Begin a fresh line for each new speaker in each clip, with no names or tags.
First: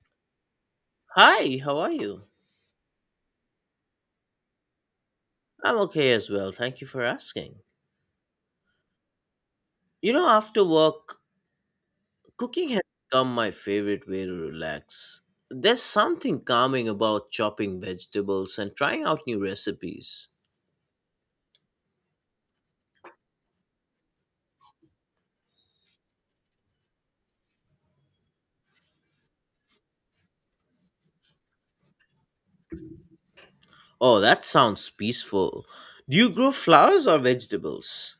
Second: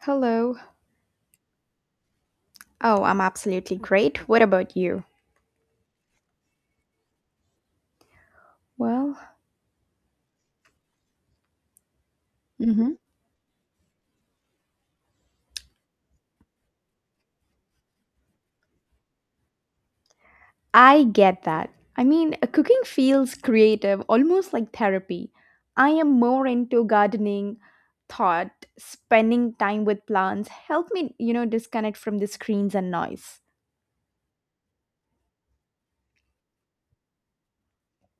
Hello.
Hi, how are you?
Oh, I'm absolutely great. What about you?
I'm okay as well. Thank you for asking.
Well,
After work, cooking has
hmm
become my favorite way to relax. There's something calming about chopping vegetables and trying out new recipes.
I get that. Cooking feels creative, almost like therapy. I am more into gardening, thought, spending time with plants, help me, you know, disconnect from the screens and noise.
Oh, that sounds peaceful. Do you grow flowers or vegetables?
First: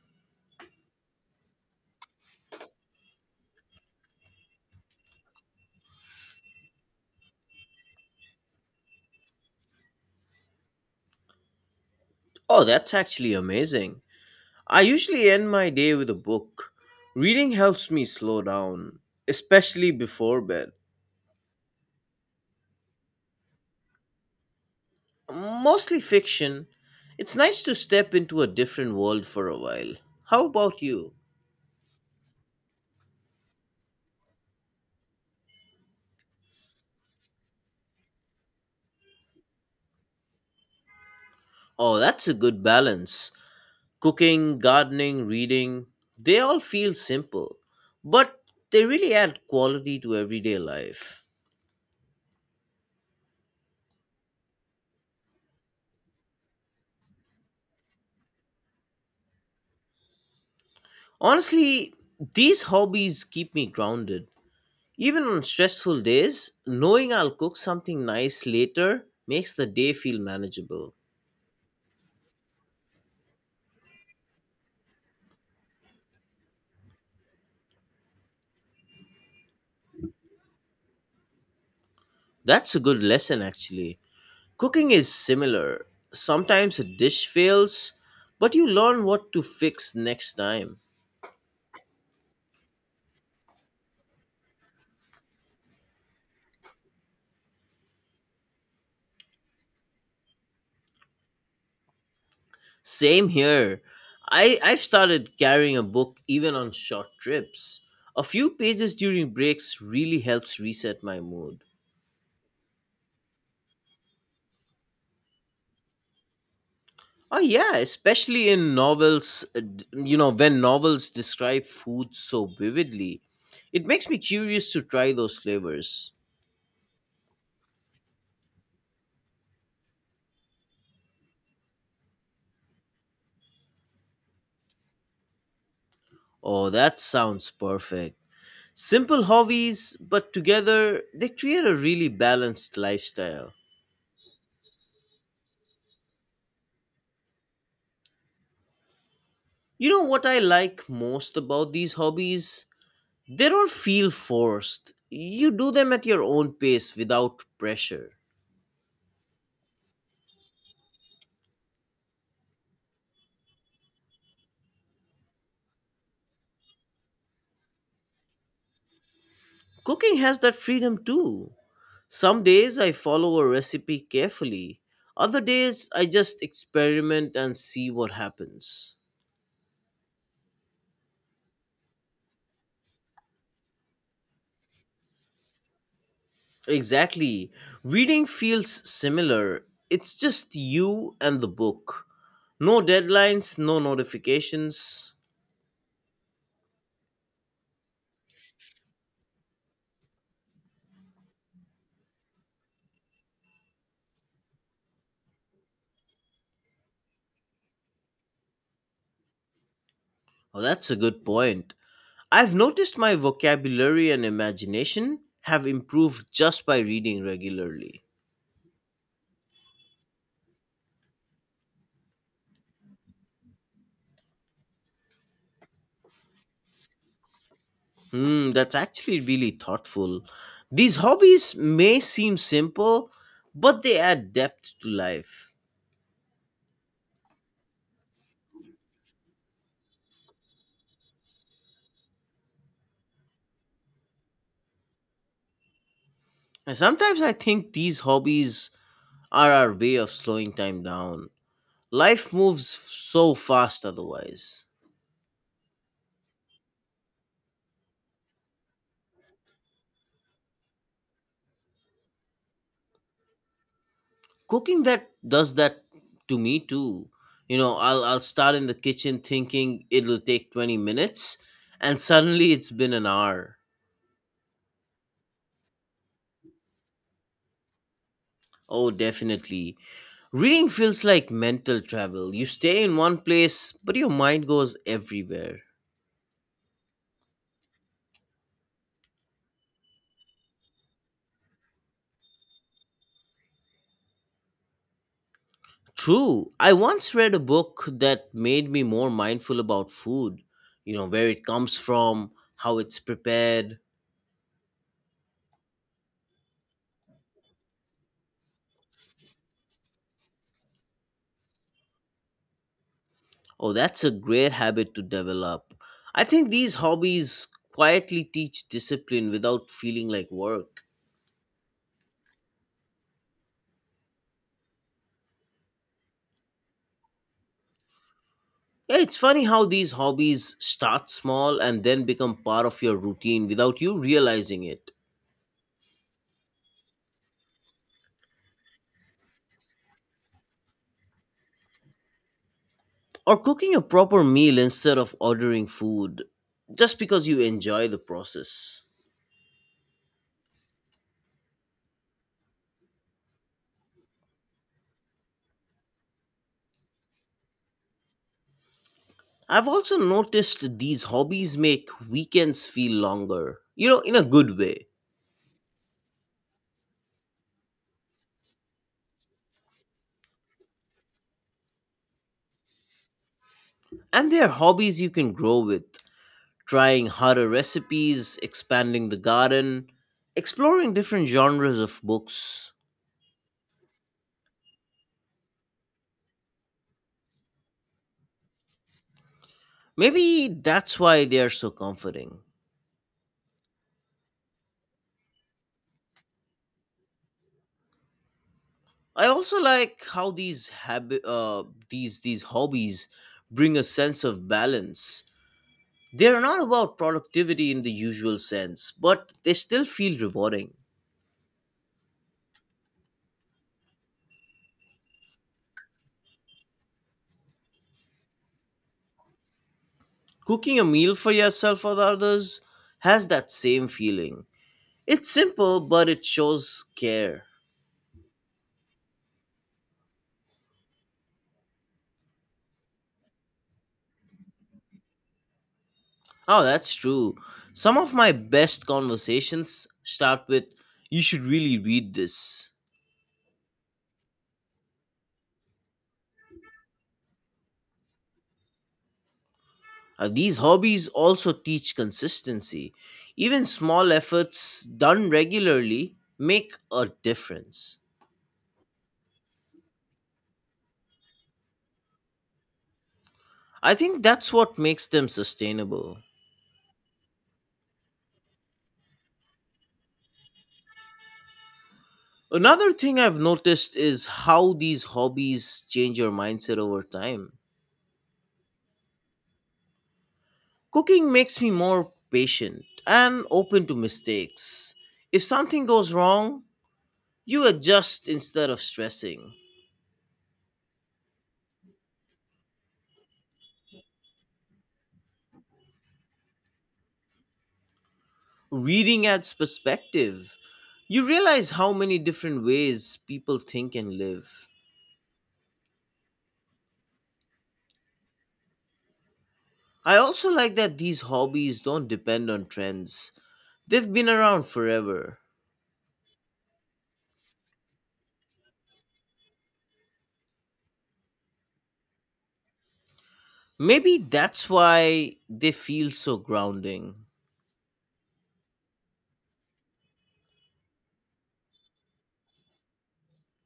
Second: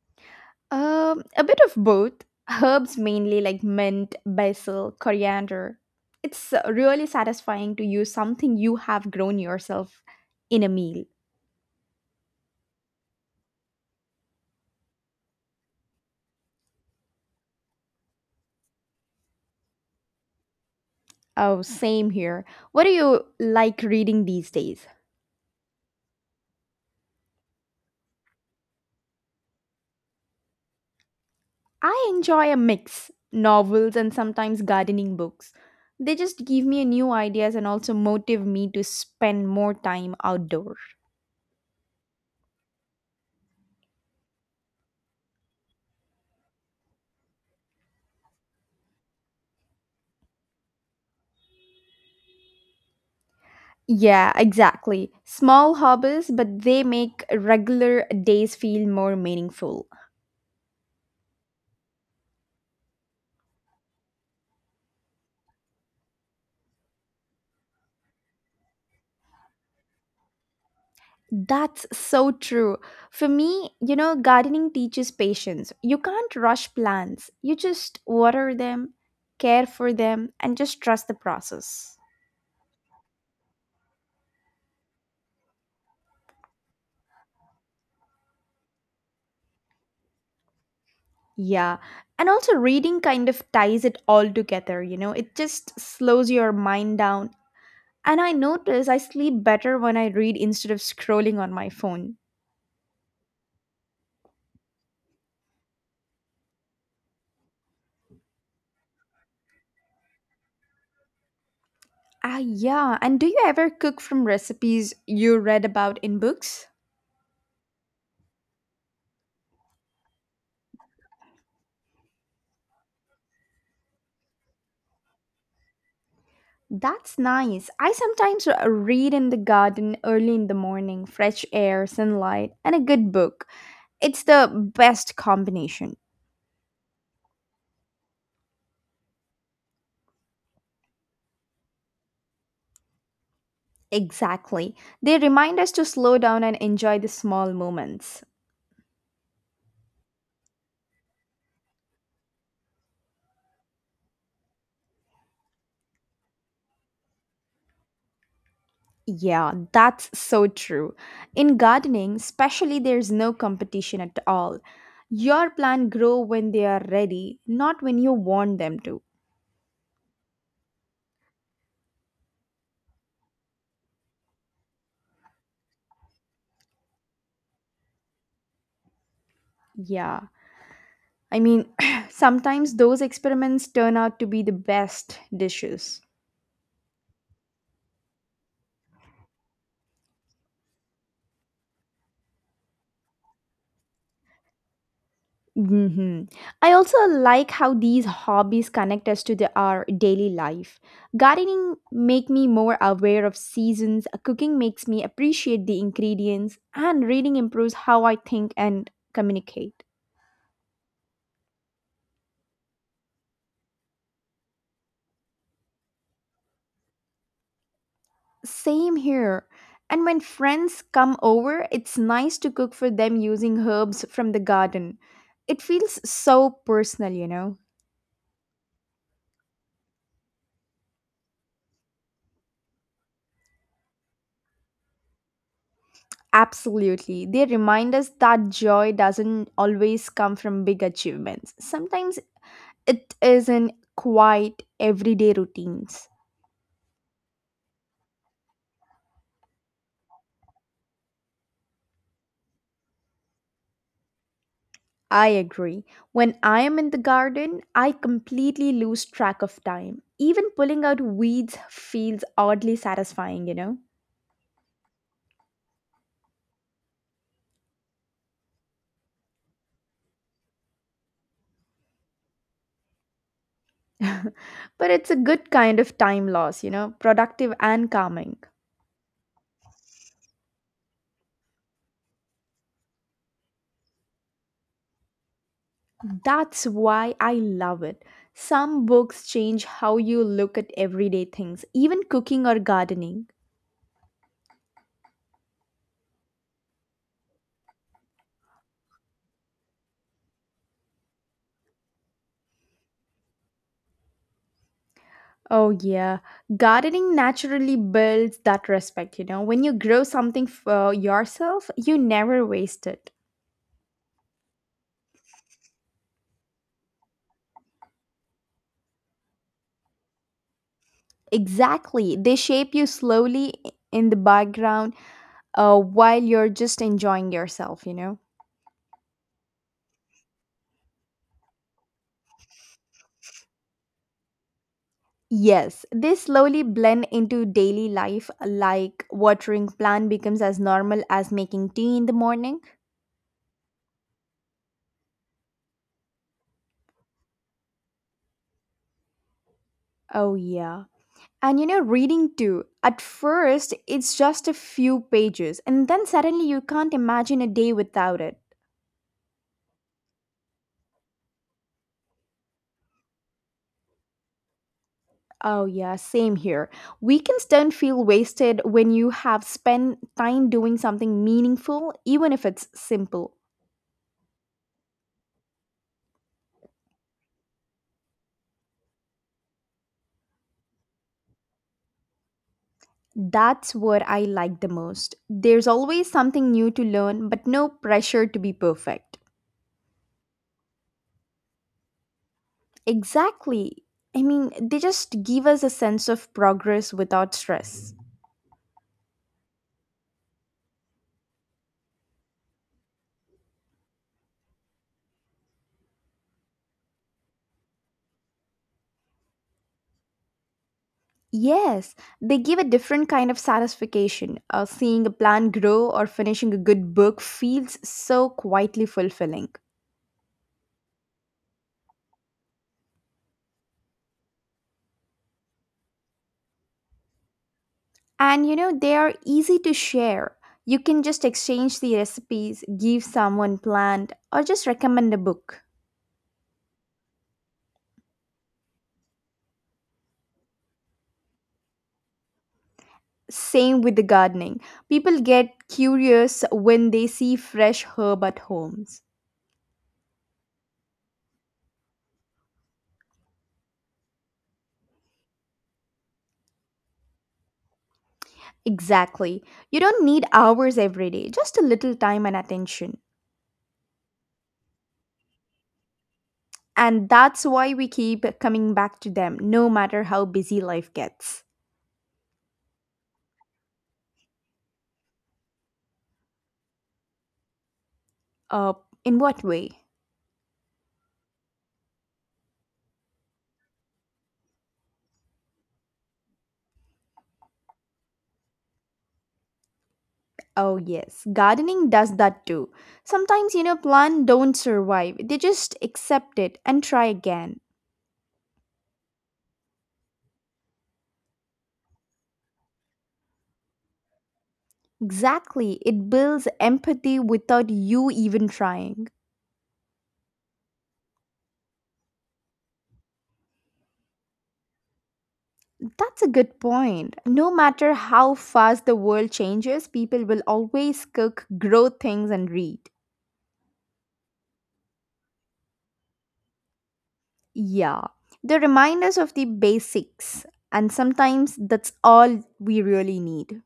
A bit of both. Herbs mainly like mint, basil, coriander. It's really satisfying to use something you have grown yourself in a meal.
Oh, that's actually amazing. I usually end my day with a book. Reading helps me slow down, especially before bed.
Oh, same here. What do you like reading these days?
Mostly fiction. It's nice to step into a different world for a while. How about you?
I enjoy a mix novels and sometimes gardening books. They just give me new ideas and also motive me to spend more time outdoor.
Oh, that's a good balance. Cooking, gardening, reading, they all feel simple, but they really add quality to everyday life.
Yeah, exactly. Small hobbies, but they make regular days feel more meaningful.
Honestly, these hobbies keep me grounded. Even on stressful days, knowing I'll cook something nice later makes the day feel manageable.
That's so true. For me, you know, gardening teaches patience. You can't rush plants. You just water them, care for them, and just trust the process.
That's a good lesson, actually. Cooking is similar. Sometimes a dish fails, but you learn what to fix next time.
Yeah. And also, reading kind of ties it all together, you know, it just slows your mind down. And I notice I sleep better when I read instead of scrolling on my phone.
Same here. I've started carrying a book even on short trips. A few pages during breaks really helps reset my mood.
Ah, yeah. And do you ever cook from recipes you read about in books?
Oh, yeah, especially in novels, when novels describe food so vividly. It makes me curious to try those flavors.
That's nice. I sometimes read in the garden early in the morning, fresh air, sunlight, and a good book. It's the best combination.
Oh, that sounds perfect. Simple hobbies, but together they create a really balanced lifestyle.
Exactly. They remind us to slow down and enjoy the small moments.
You know what I like most about these hobbies? They don't feel forced. You do them at your own pace without pressure.
Yeah, that's so true. In gardening, especially there's no competition at all. Your plant grow when they are ready, not when you want them to.
Cooking has that freedom too. Some days I follow a recipe carefully, other days I just experiment and see what happens.
Yeah. I mean, Sometimes those experiments turn out to be the best dishes.
Exactly. Reading feels similar. It's just you and the book. No deadlines, no notifications.
Hmm. I also like how these hobbies connect us to our daily life. Gardening make me more aware of seasons, cooking makes me appreciate the ingredients, and reading improves how I think and communicate.
Oh, that's a good point. I've noticed my vocabulary and imagination have improved just by reading regularly.
Same here. And when friends come over, it's nice to cook for them using herbs from the garden. It feels so personal, you know.
Hmm, that's actually really thoughtful. These hobbies may seem simple, but they add depth to life.
Absolutely. They remind us that joy doesn't always come from big achievements. Sometimes it is in quiet everyday routines.
And sometimes I think these hobbies are our way of slowing time down. Life moves so fast otherwise.
I agree. When I am in the garden, I completely lose track of time. Even pulling out weeds feels oddly satisfying, you know?
Cooking that does that to me too. I'll start in the kitchen thinking it'll take 20 minutes and suddenly it's been an hour.
But it's a good kind of time loss, you know, productive and calming.
Oh, definitely. Reading feels like mental travel. You stay in one place, but your mind goes everywhere.
That's why I love it. Some books change how you look at everyday things, even cooking or gardening.
True. I once read a book that made me more mindful about food, where it comes from, how it's prepared.
Oh, yeah. Gardening naturally builds that respect, you know. When you grow something for yourself, you never waste it.
Oh, that's a great habit to develop. I think these hobbies quietly teach discipline without feeling like work.
Exactly. They shape you slowly in the background while you're just enjoying yourself, you know.
Yeah, it's funny how these hobbies start small and then become part of your routine without you realizing it.
Yes, they slowly blend into daily life, like watering plant becomes as normal as making tea in the morning.
Or cooking a proper meal instead of ordering food just because you enjoy the process.
Oh, yeah. And you know, reading too, at first it's just a few pages, and then suddenly you can't imagine a day without it.
I've also noticed these hobbies make weekends feel longer, in a good way.
Oh, yeah, same here. Weekends don't feel wasted when you have spent time doing something meaningful, even if it's simple.
And they're hobbies you can grow with, trying harder recipes, expanding the garden, exploring different genres of books.
That's what I like the most. There's always something new to learn, but no pressure to be perfect.
Maybe that's why they are so comforting.
Exactly. I mean, they just give us a sense of progress without stress.
I also like how these habit, these hobbies bring a sense of balance. They're not about productivity in the usual sense, but they still feel rewarding.
Yes, they give a different kind of satisfaction. Seeing a plant grow or finishing a good book feels so quietly fulfilling.
Cooking a meal for yourself or the others has that same feeling. It's simple, but it shows care.
And you know, they are easy to share. You can just exchange the recipes, give someone plant, or just recommend a book.
Oh, that's true. Some of my best conversations start with, "You should really read this."
Same with the gardening. People get curious when they see fresh herb at homes.
These hobbies also teach consistency. Even small efforts done regularly make a difference.
Exactly. You don't need hours every day, just a little time and attention.
I think that's what makes them sustainable.
And that's why we keep coming back to them, no matter how busy life gets.
Another thing I've noticed is how these hobbies change your mindset over time.
Uh, in what way?
Cooking makes me more patient and open to mistakes. If something goes wrong, you adjust instead of stressing.
Oh, yes, gardening does that too. Sometimes, you know, plants don't survive, they just accept it and try again.
Reading adds perspective. You realize how many different ways people think and live.
Exactly, it builds empathy without you even trying.
I also like that these hobbies don't depend on trends, they've been around forever.
That's a good point. No matter how fast the world changes, people will always cook, grow things, and read.
Maybe that's why they feel so grounding.
Yeah, they remind us of the basics, and sometimes that's all we really need.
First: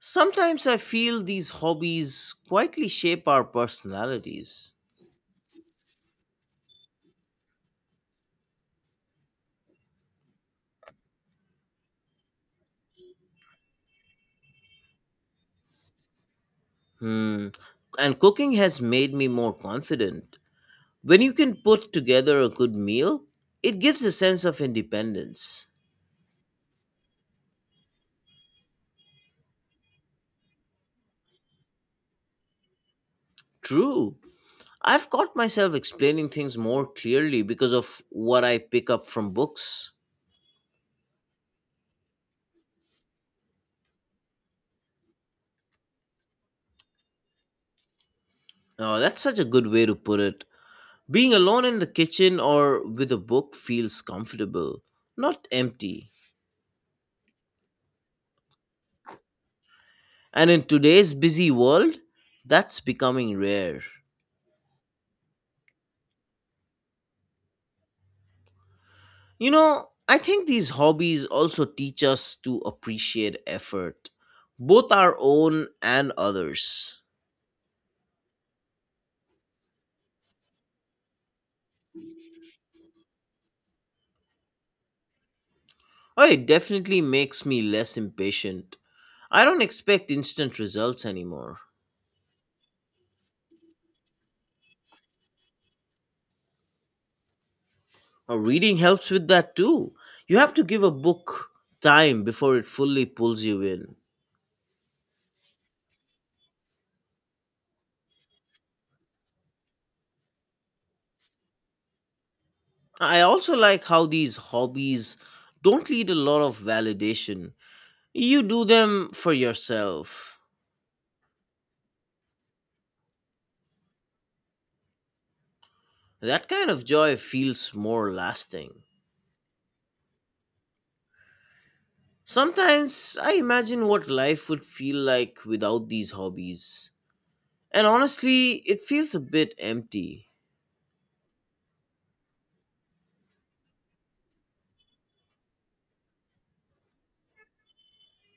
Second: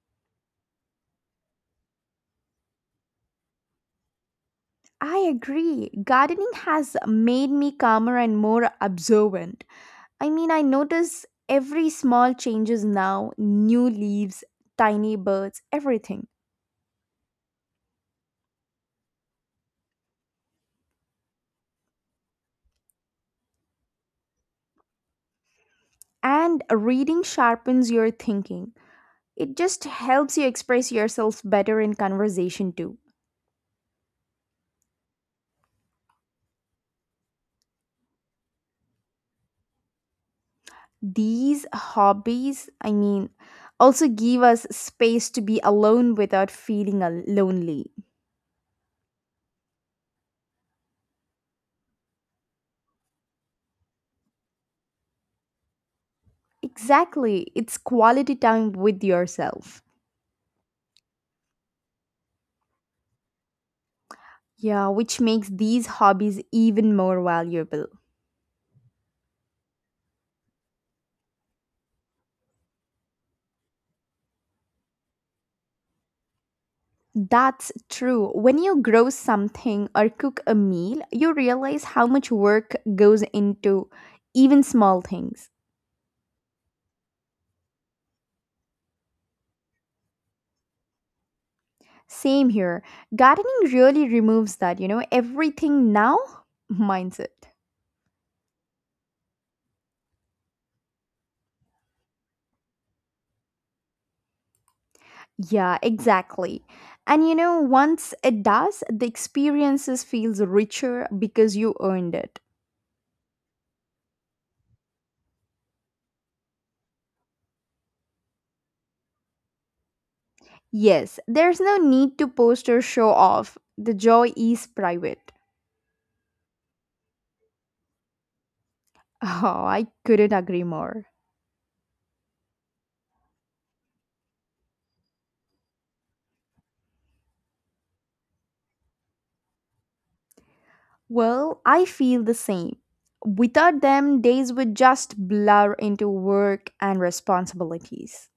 Sometimes I feel these hobbies quietly shape our personalities.
I agree. Gardening has made me calmer and more observant. I mean, I notice every small changes now, new leaves, tiny birds, everything.
Hmm. And cooking has made me more confident. When you can put together a good meal, it gives a sense of independence.
And reading sharpens your thinking. It just helps you express yourself better in conversation too.
True. I've caught myself explaining things more clearly because of what I pick up from books.
These hobbies also give us space to be alone without feeling lonely.
Oh, that's such a good way to put it. Being alone in the kitchen or with a book feels comfortable, not empty.
Exactly, it's quality time with yourself.
And in today's busy world, that's becoming rare.
Yeah, which makes these hobbies even more valuable.
I think these hobbies also teach us to appreciate effort, both our own and others.
That's true. When you grow something or cook a meal, you realize how much work goes into even small things.
Oh, it definitely makes me less impatient. I don't expect instant results anymore.
Same here. Gardening really removes that, you know, everything now mindset.
Oh, reading helps with that too. You have to give a book time before it fully pulls you in.
Yeah, exactly. And you know, once it does, the experiences feels richer because you earned it.
I also like how these hobbies don't need a lot of validation. You do them for yourself.
Yes, there's no need to post or show off. The joy is private.
That kind of joy feels more lasting.
Oh, I couldn't agree more.
Sometimes I imagine what life would feel like without these hobbies. And honestly, it feels a bit empty.
Well, I feel the same. Without them, days would just blur into work and responsibilities.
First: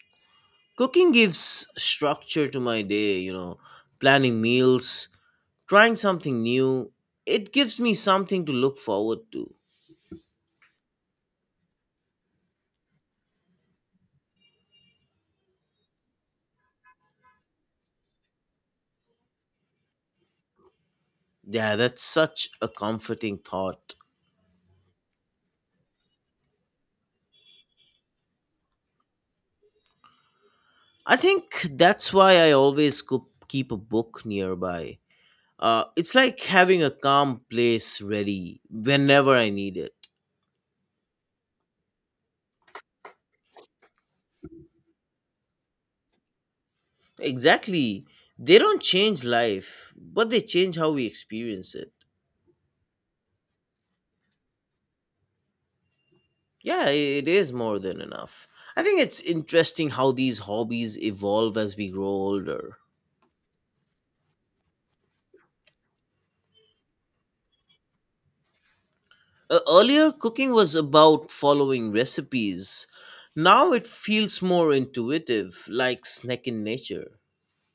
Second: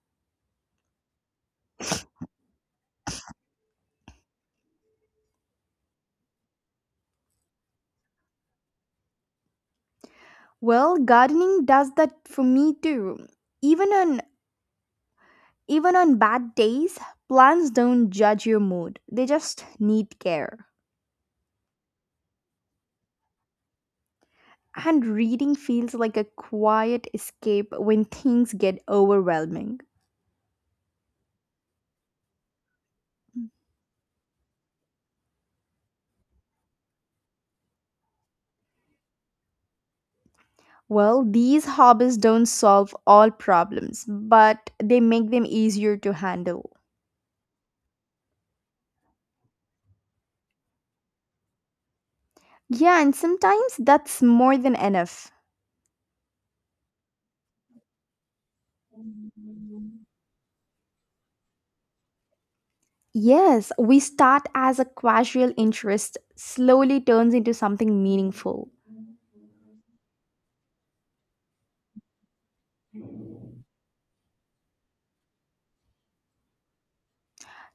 Cooking gives structure to my day, planning meals, trying something new. It gives me something to look forward to.
Well, gardening does that for me too. Even on Even on bad days, plants don't judge your mood, they just need care.
Yeah, that's such a comforting thought.
And reading feels like a quiet escape when things get overwhelming.
I think that's why I always cook, keep a book nearby. It's like having a calm place ready whenever I need it.
Well, these hobbies don't solve all problems, but they make them easier to handle.
Exactly. They don't change life, but they change how we experience it.
Yeah, and sometimes that's more than enough.
Yeah, it is more than enough. I think it's interesting how these hobbies evolve as we grow older.
Yes, we start as a casual interest, slowly turns into something meaningful.
Earlier, cooking was about following recipes. Now it feels more intuitive, like snacking nature.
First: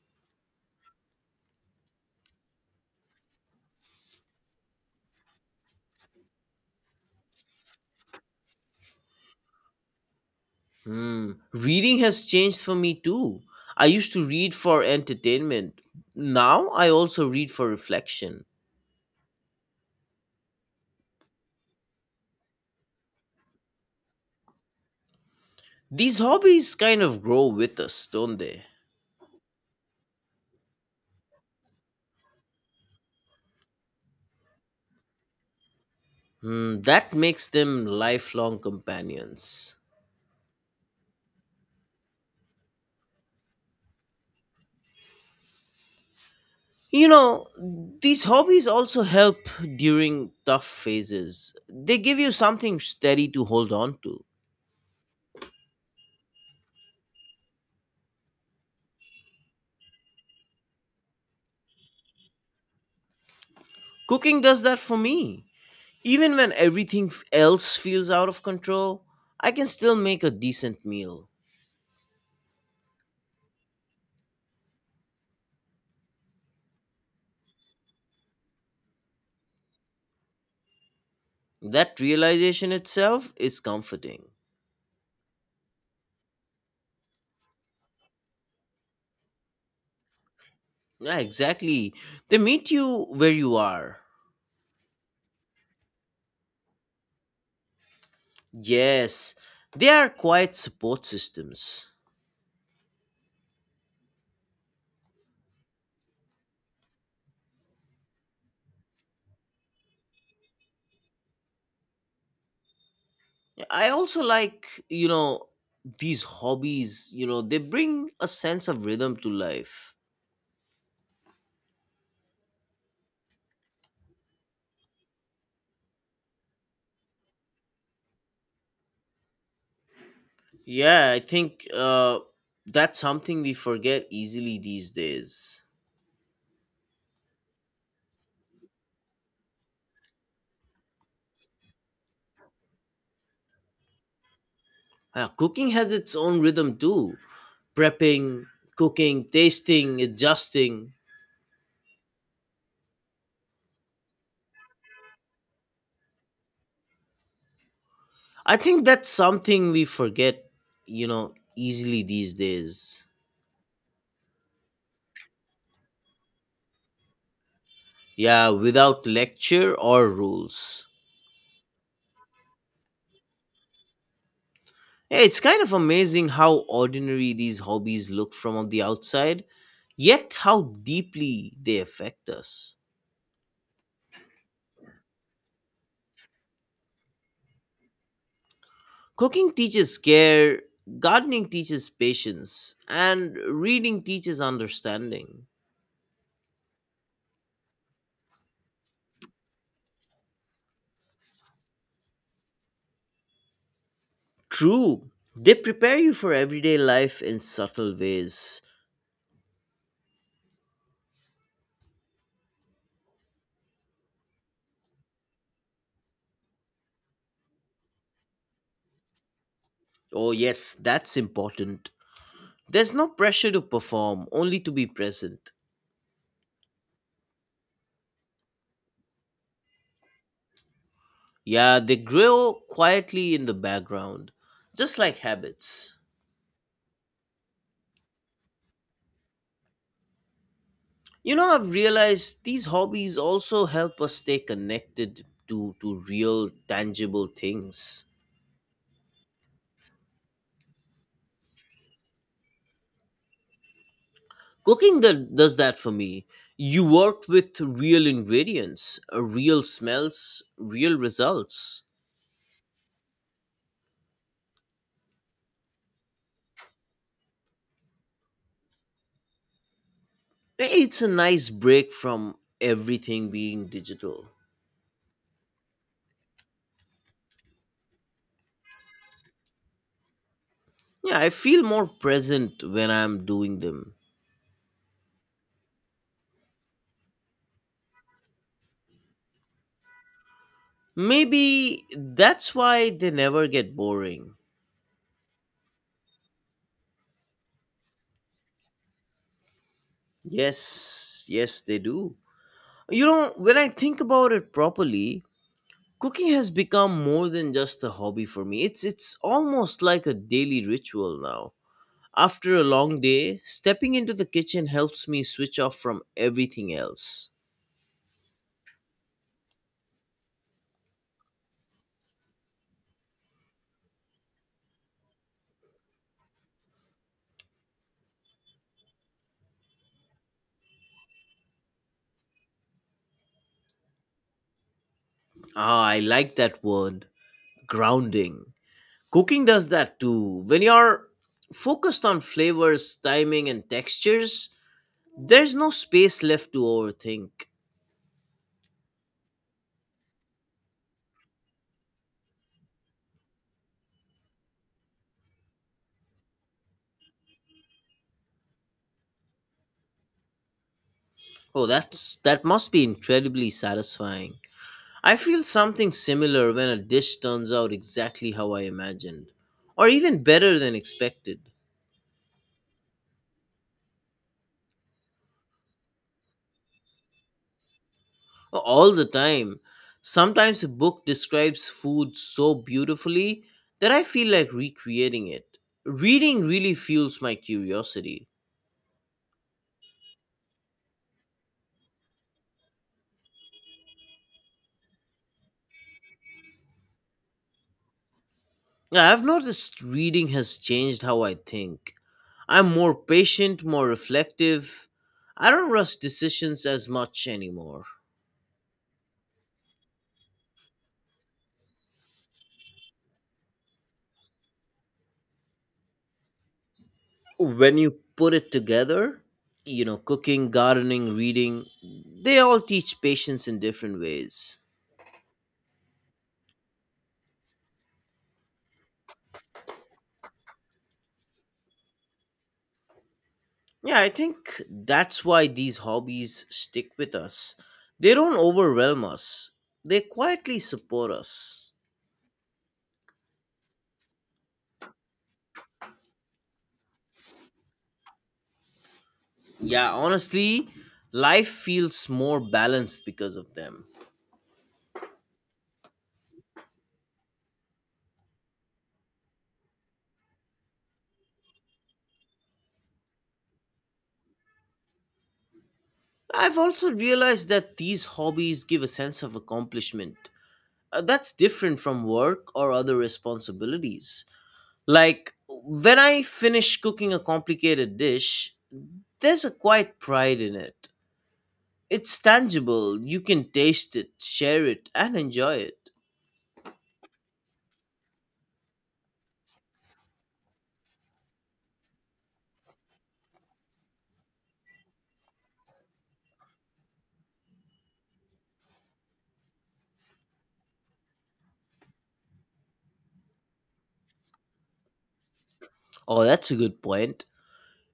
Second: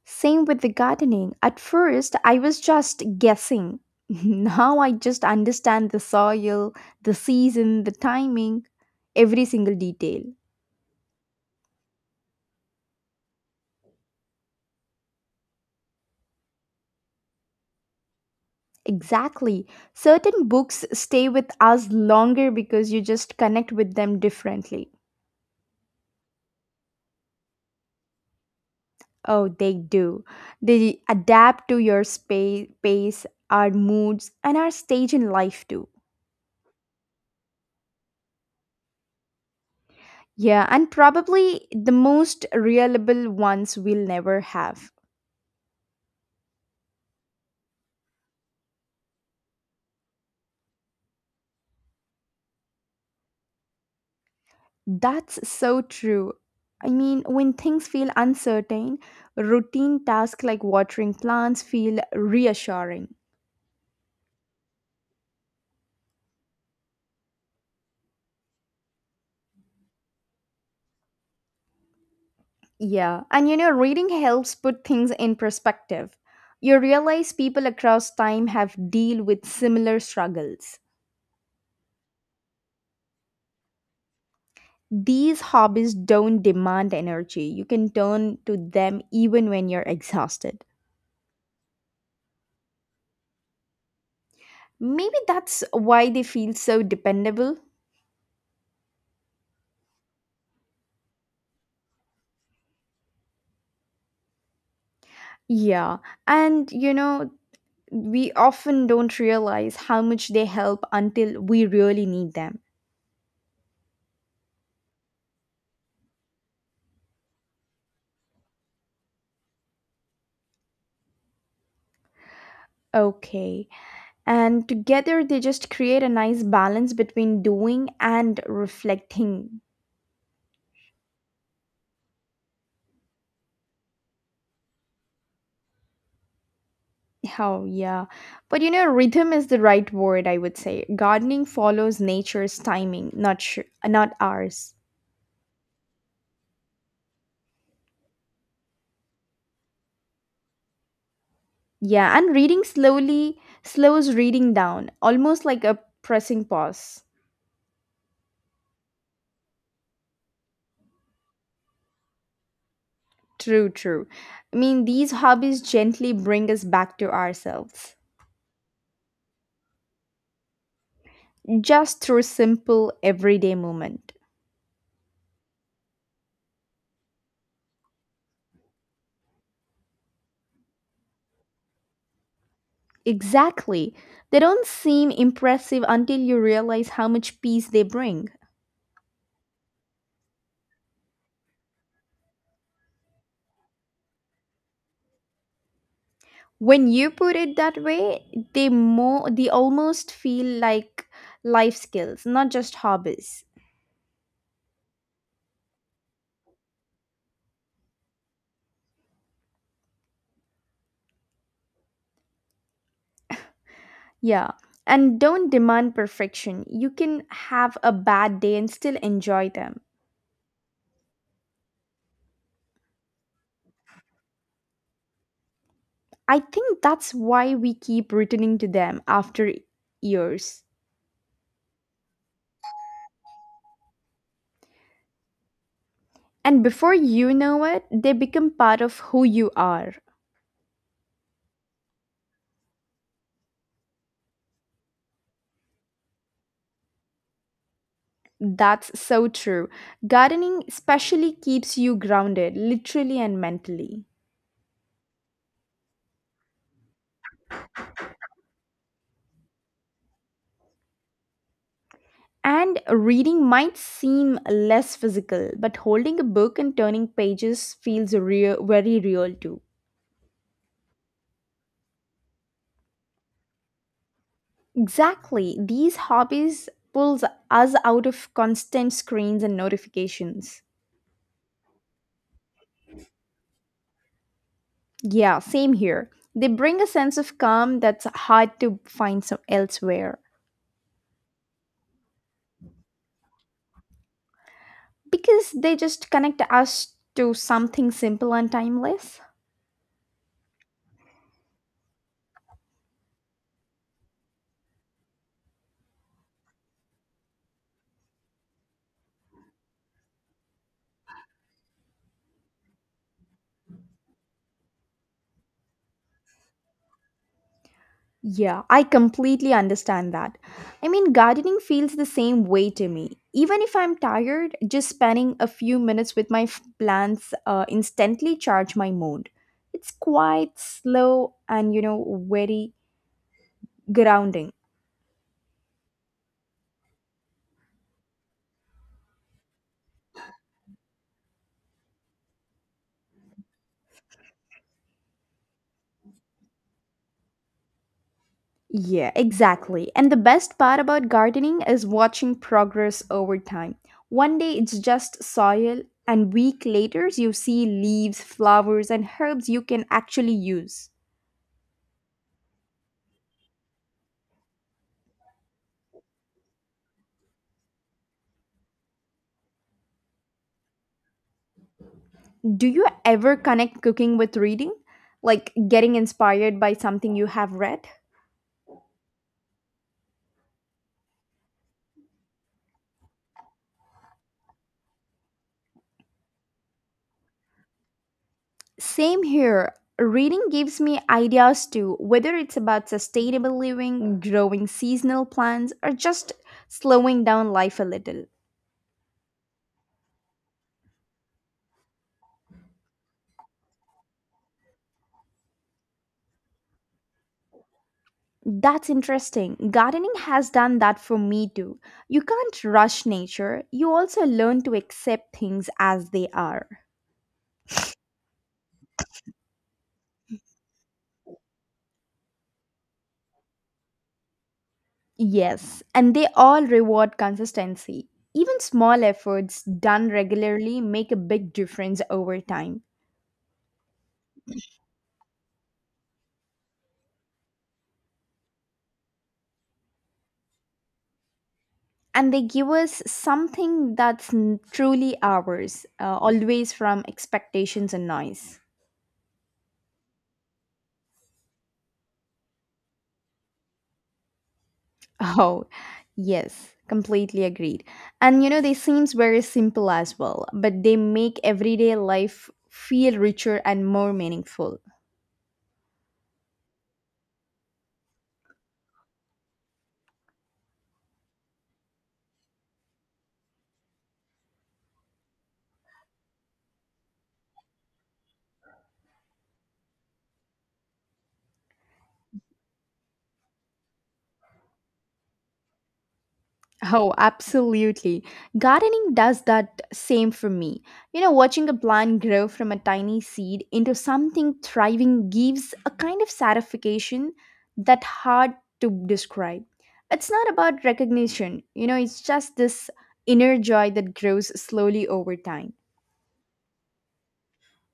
Same with the gardening. At first, I was just guessing. Now I just understand the soil, the season, the timing, every single detail.
Hmm. Reading has changed for me too. I used to read for entertainment. Now I also read for reflection.
Exactly. Certain books stay with us longer because you just connect with them differently.
These hobbies kind of grow with us, don't they?
Oh, they do. They adapt to your space, pace, our moods, and our stage in life too.
Hmm, that makes them lifelong companions.
Yeah, and probably the most reliable ones we'll never have.
You know, these hobbies also help during tough phases. They give you something steady to hold on to.
That's so true. I mean, when things feel uncertain, routine tasks like watering plants feel reassuring.
Cooking does that for me. Even when everything else feels out of control, I can still make a decent meal.
Yeah, and you know, reading helps put things in perspective. You realize people across time have deal with similar struggles.
That realization itself is comforting.
These hobbies don't demand energy. You can turn to them even when you're exhausted.
Yeah, exactly. They meet you where you are.
Maybe that's why they feel so dependable.
Yes, they are quite support systems.
Yeah, and you know, we often don't realize how much they help until we really need them.
I also like these hobbies, they bring a sense of rhythm to life.
Okay. And together they just create a nice balance between doing and reflecting.
Yeah, I think that's something we forget easily these days.
Oh, yeah. But you know, rhythm is the right word, I would say. Gardening follows nature's timing, not, not ours.
Cooking has its own rhythm too. Prepping, cooking, tasting, adjusting.
Yeah, and reading slowly slows reading down, almost like a pressing pause.
I think that's something we forget easily these days.
True, true. I mean, these hobbies gently bring us back to ourselves.
Yeah, without lecture or rules.
Just through simple everyday movement.
Yeah, it's kind of amazing how ordinary these hobbies look from the outside, yet how deeply they affect us.
Exactly. They don't seem impressive until you realize how much peace they bring.
Cooking teaches care, gardening teaches patience, and reading teaches understanding.
When you put it that way, they almost feel like life skills, not just hobbies.
True, they prepare you for everyday life in subtle ways.
Yeah. And don't demand perfection. You can have a bad day and still enjoy them.
Oh, yes, that's important. There's no pressure to perform, only to be present.
I think that's why we keep returning to them after years.
Yeah, they grow quietly in the background, just like habits.
And before you know it, they become part of who you are.
I've realized these hobbies also help us stay connected to real, tangible things.
That's so true. Gardening especially keeps you grounded, literally and mentally.
Cooking that does that for me. You work with real ingredients, real smells, real results.
And reading might seem less physical, but holding a book and turning pages feels real, very real too.
Hey, it's a nice break from everything being digital.
Exactly. These hobbies pulls us out of constant screens and notifications.
Yeah, I feel more present when I'm doing them.
Yeah, same here. They bring a sense of calm that's hard to find some elsewhere
Maybe that's why they never get boring.
because they just connect us to something simple and timeless.
Yes, yes, they do. When I think about it properly, cooking has become more than just a hobby for me. It's almost like a daily ritual now. After a long day, stepping into the kitchen helps me switch off from everything else.
Yeah, I completely understand that. I mean, gardening feels the same way to me. Even if I'm tired, just spending a few minutes with my plants instantly charge my mood. It's quite slow and, you know, very grounding.
Ah, I like that word, grounding. Cooking does that too. When you're focused on flavors, timing and textures, there's no space left to overthink.
Yeah, exactly. And the best part about gardening is watching progress over time. One day it's just soil, and week later you see leaves, flowers, and herbs you can actually use.
Oh, that must be incredibly satisfying. I feel something similar when a dish turns out exactly how I imagined, or even better than expected.
Do you ever connect cooking with reading? Like getting inspired by something you have read?
All the time. Sometimes a book describes food so beautifully that I feel like recreating it. Reading really fuels my curiosity.
Same here. Reading gives me ideas too, whether it's about sustainable living, growing seasonal plants, or just slowing down life a little.
Yeah, I've noticed reading has changed how I think. I'm more patient, more reflective. I don't rush decisions as much anymore.
That's interesting. Gardening has done that for me too. You can't rush nature, you also learn to accept things as they are.
When you put it together, cooking, gardening, reading, they all teach patience in different ways.
Yes, and they all reward consistency. Even small efforts done regularly make a big difference over time.
Yeah, I think that's why these hobbies stick with us. They don't overwhelm us, they quietly support us.
And they give us something that's truly ours, always from expectations and noise.
Yeah, honestly, life feels more balanced because of them.
Oh, yes, completely agreed. And you know, they seems very simple as well, but they make everyday life feel richer and more meaningful.
I've also realized that these hobbies give a sense of accomplishment. That's different from work or other responsibilities. Like when I finish cooking a complicated dish, there's a quiet pride in it. It's tangible, you can taste it, share it, and enjoy it.
Oh, absolutely. Gardening does that same for me. You know, watching a plant grow from a tiny seed into something thriving gives a kind of satisfaction that hard to describe. It's not about recognition, you know, it's just this inner joy that grows slowly over time.
Oh, that's a good point.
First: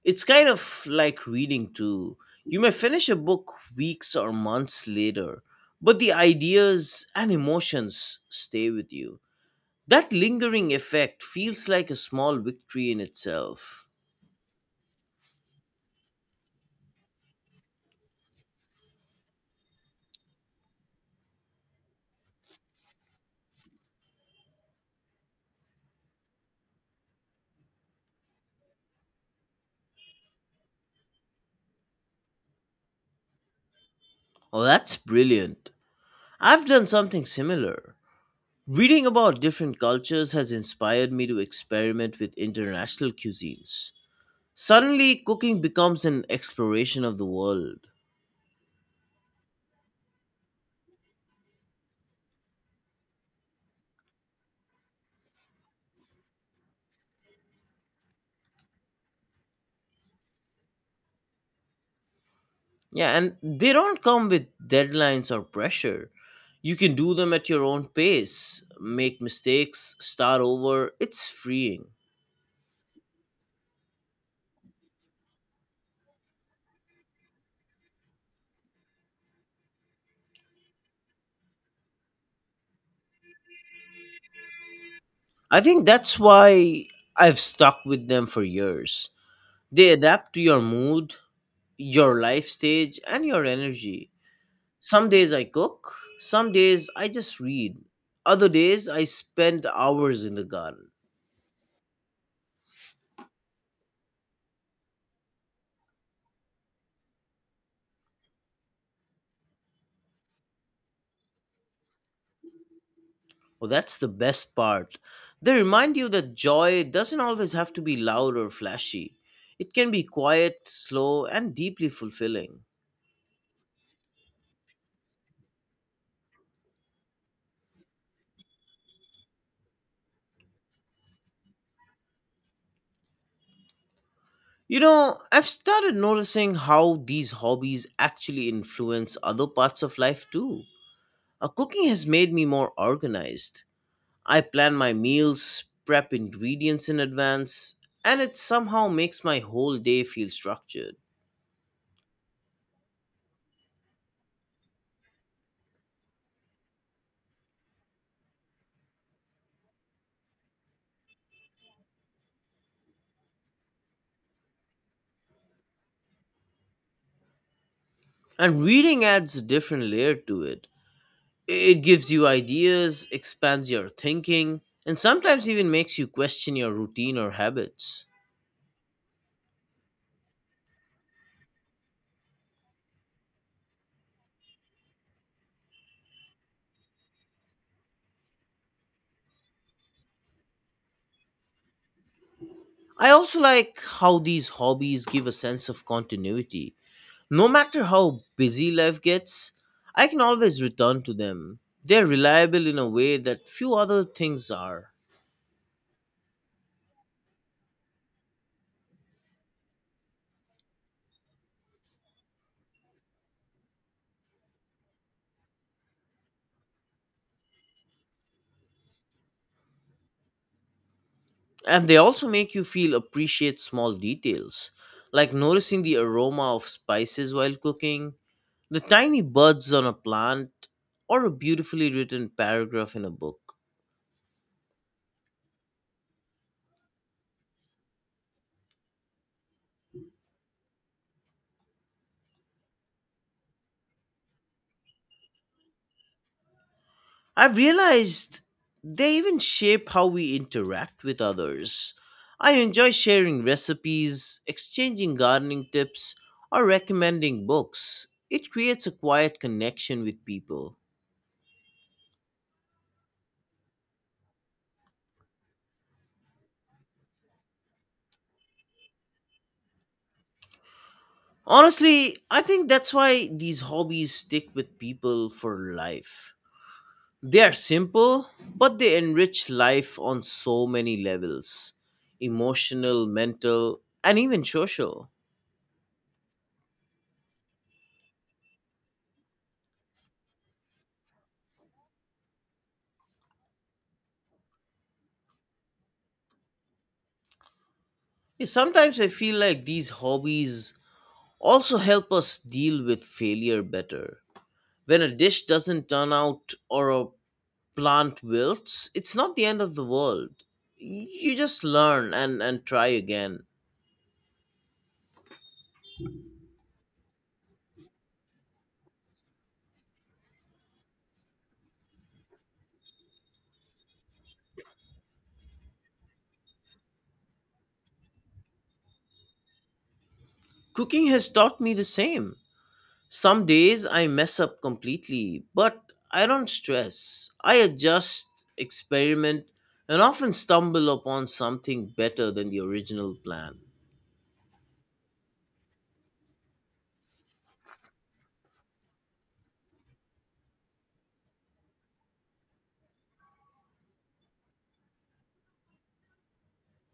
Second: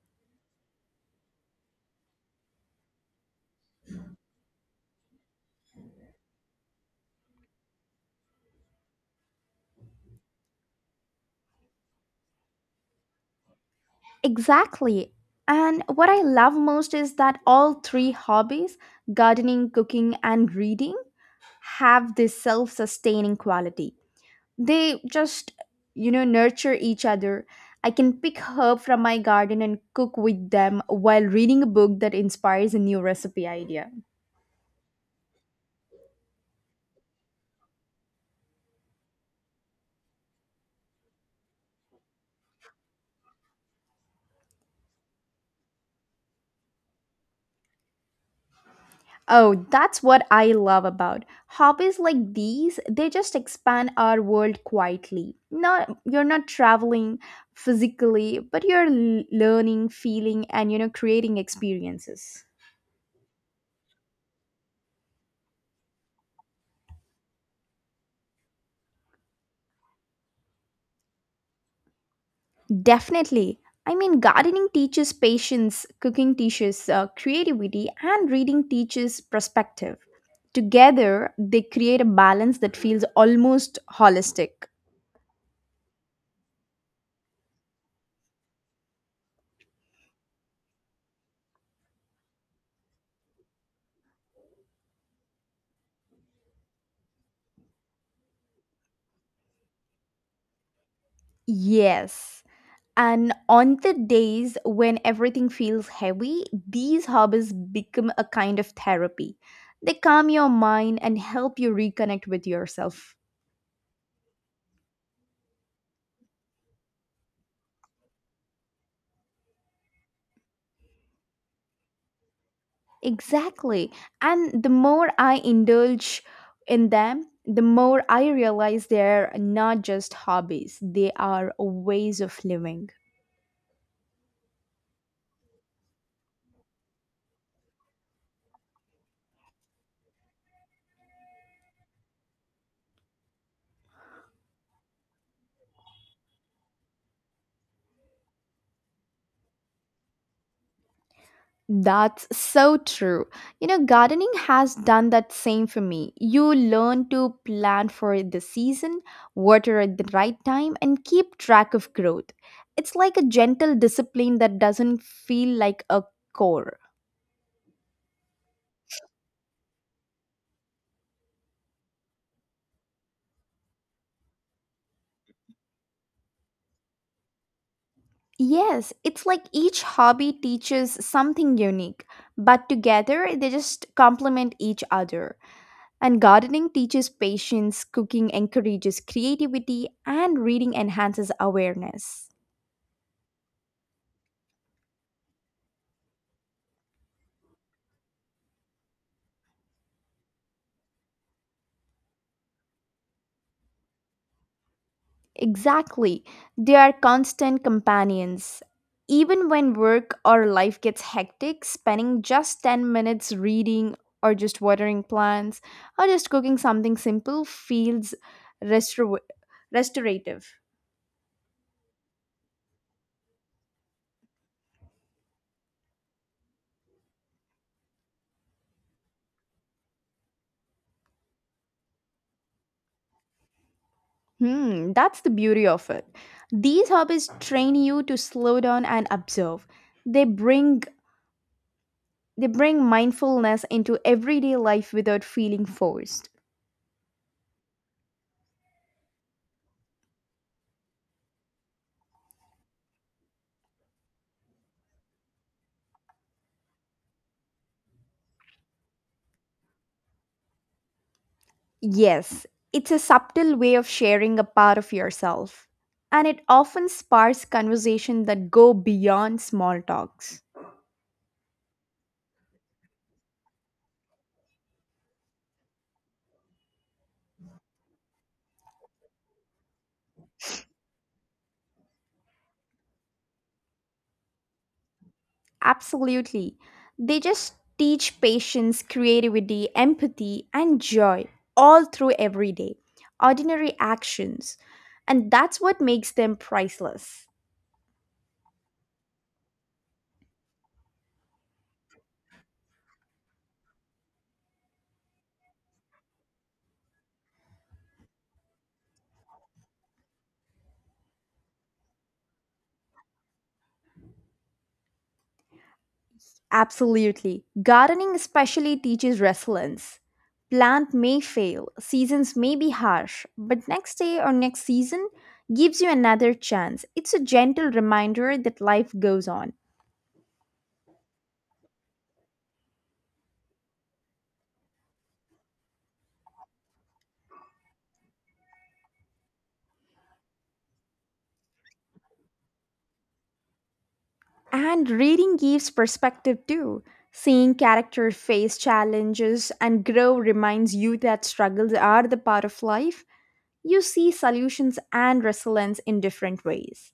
It's kind of like reading too. You may finish a book weeks or months later, but the ideas and emotions stay with you. That lingering effect feels like a small victory in itself.
Exactly. And what I love most is that all three hobbies, gardening, cooking, and reading, have this self sustaining quality. They just nurture each other. I can pick herb from my garden and cook with them while reading a book that inspires a new recipe idea.
Oh, that's brilliant. I've done something similar. Reading about different cultures has inspired me to experiment with international cuisines. Suddenly, cooking becomes an exploration of the world.
Oh, that's what I love about hobbies like these. They just expand our world quietly. Not you're not traveling physically, but you're learning, feeling, and creating experiences.
Yeah, and they don't come with deadlines or pressure. You can do them at your own pace, make mistakes, start over. It's freeing.
Definitely. I mean, gardening teaches patience, cooking teaches creativity, and reading teaches perspective. Together, they create a balance that feels almost holistic.
I think that's why I've stuck with them for years. They adapt to your mood, your life stage, and your energy. Some days I cook, some days I just read, other days I spend hours in the garden.
Yes. And on the days when everything feels heavy, these hobbies become a kind of therapy. They calm your mind and help you reconnect with yourself.
Oh, that's the best part. They remind you that joy doesn't always have to be loud or flashy, it can be quiet, slow, and deeply fulfilling.
Exactly. And the more I indulge in them, the more I realize they're not just hobbies, they are ways of living.
I've started noticing how these hobbies actually influence other parts of life too. Cooking has made me more organized. I plan my meals, prep ingredients in advance, and it somehow makes my whole day feel structured.
That's so true. You know, gardening has done that same for me. You learn to plan for the season, water at the right time, and keep track of growth. It's like a gentle discipline that doesn't feel like a chore.
And reading adds a different layer to it. It gives you ideas, expands your thinking, and sometimes even makes you question your routine or habits.
Yes, it's like each hobby teaches something unique, but together they just complement each other. And gardening teaches patience, cooking encourages creativity, and reading enhances awareness.
I also like how these hobbies give a sense of continuity. No matter how busy life gets, I can always return to them. They're reliable in a way that few other things are.
Exactly, they are constant companions. Even when work or life gets hectic, spending just 10 minutes reading or just watering plants or just cooking something simple feels restor- restorative.
And they also make you feel appreciate small details, like noticing the aroma of spices while cooking, the tiny buds on a plant, or a beautifully written paragraph in a book.
Hmm, that's the beauty of it. These hobbies train you to slow down and observe. They bring they bring mindfulness into everyday life without feeling forced.
I've realized they even shape how we interact with others. I enjoy sharing recipes, exchanging gardening tips, or recommending books. It creates a quiet connection with people.
Yes, it's a subtle way of sharing a part of yourself. And it often sparks conversation that go beyond small talks.
Honestly, I think that's why these hobbies stick with people for life. They are simple, but they enrich life on so many levels: emotional, mental, and even social.
Absolutely. They just teach patience, creativity, empathy, and joy all through every day, ordinary actions. And that's what makes them priceless.
Yeah, sometimes I feel like these hobbies also help us deal with failure better. When a dish doesn't turn out or a plant wilts, it's not the end of the world. You just learn and try again.
Absolutely. Gardening especially teaches resilience. Plant may fail, seasons may be harsh, but next day or next season gives you another chance. It's a gentle reminder that life goes on.
Cooking has taught me the same. Some days I mess up completely, but I don't stress. I adjust, experiment, and often stumble upon something better than the original plan.
And reading gives perspective too. Seeing characters face challenges and grow reminds you that struggles are the part of life. You see solutions and resilience in different ways.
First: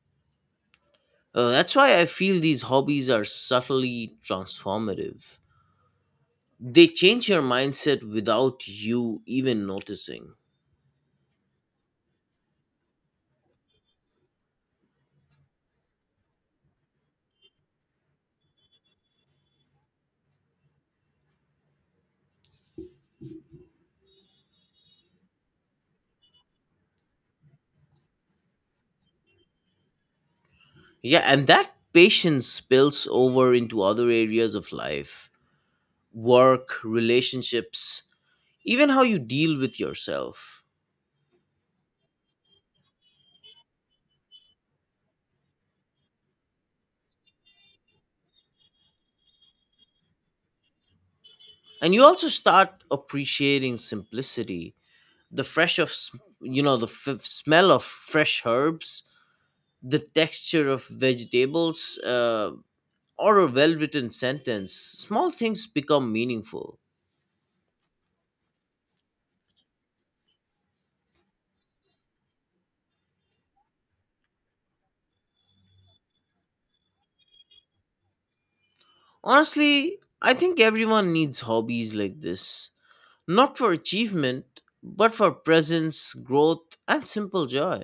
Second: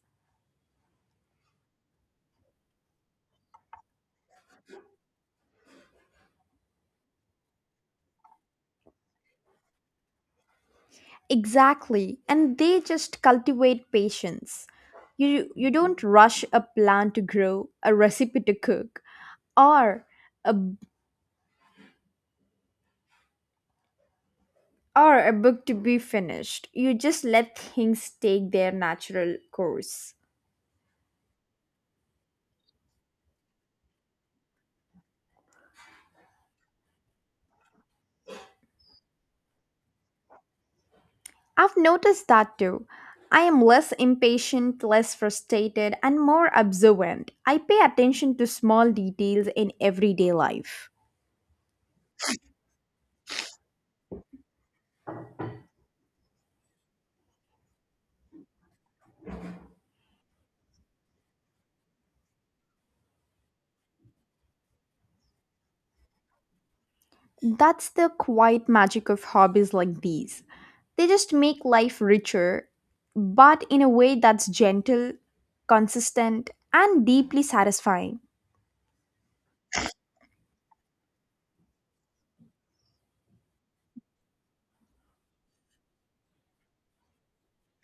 That's why I feel these hobbies are subtly transformative. They change your mindset without you even noticing.
Exactly, and they just cultivate patience. You don't rush a plant to grow, a recipe to cook, or a, or a book to be finished. You just let things take their natural course.
Yeah, and that patience spills over into other areas of life: work, relationships, even how you deal with yourself.
I've noticed that too. I am less impatient, less frustrated, and more observant. I pay attention to small details in everyday life.
And you also start appreciating simplicity, the fresh of s- the smell of fresh herbs, the texture of vegetables, or a well-written sentence. Small things become meaningful.
That's the quiet magic of hobbies like these. They just make life richer, but in a way that's gentle, consistent, and deeply satisfying.
Honestly, I think everyone needs hobbies like this, not for achievement but for presence, growth, and simple joy.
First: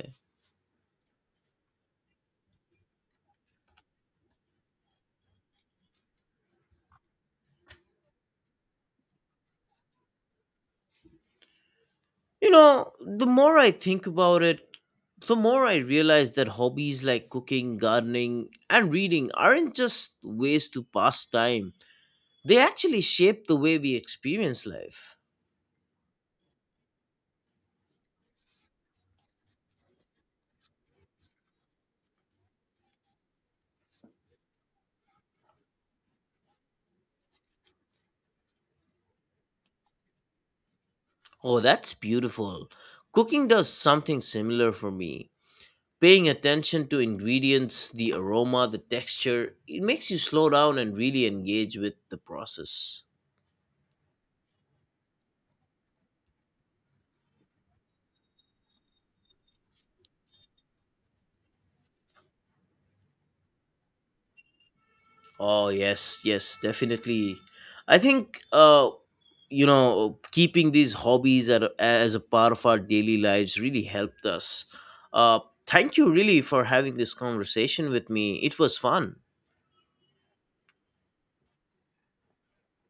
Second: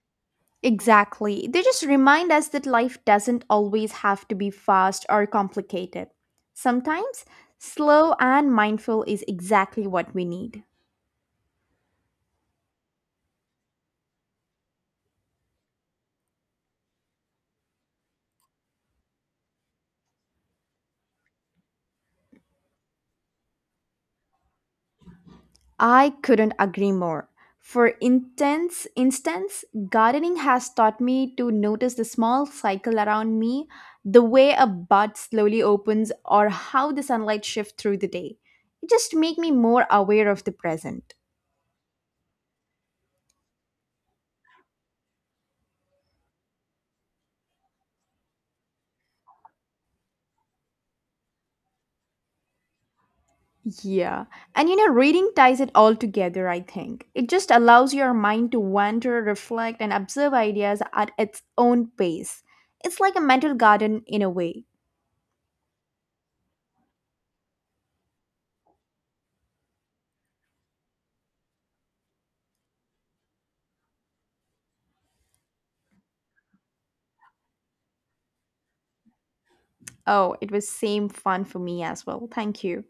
Exactly. They just remind us that life doesn't always have to be fast or complicated. Sometimes, slow and mindful is exactly what we need.
The more I think about it, the more I realize that hobbies like cooking, gardening, and reading aren't just ways to pass time, they actually shape the way we experience life.
I couldn't agree more. For intense instance, gardening has taught me to notice the small cycle around me, the way a bud slowly opens or how the sunlight shifts through the day. It just make me more aware of the present.
Oh, that's beautiful. Cooking does something similar for me. Paying attention to ingredients, the aroma, the texture, it makes you slow down and really engage with the process.
Yeah. And you know, reading ties it all together, I think. It just allows your mind to wander, reflect, and observe ideas at its own pace. It's like a mental garden in a way.
Oh yes, yes, definitely. I think keeping these hobbies as a part of our daily lives really helped us. Uh, thank you really for having this conversation with me. It was fun.
Oh, it was same fun for me as well. Thank you.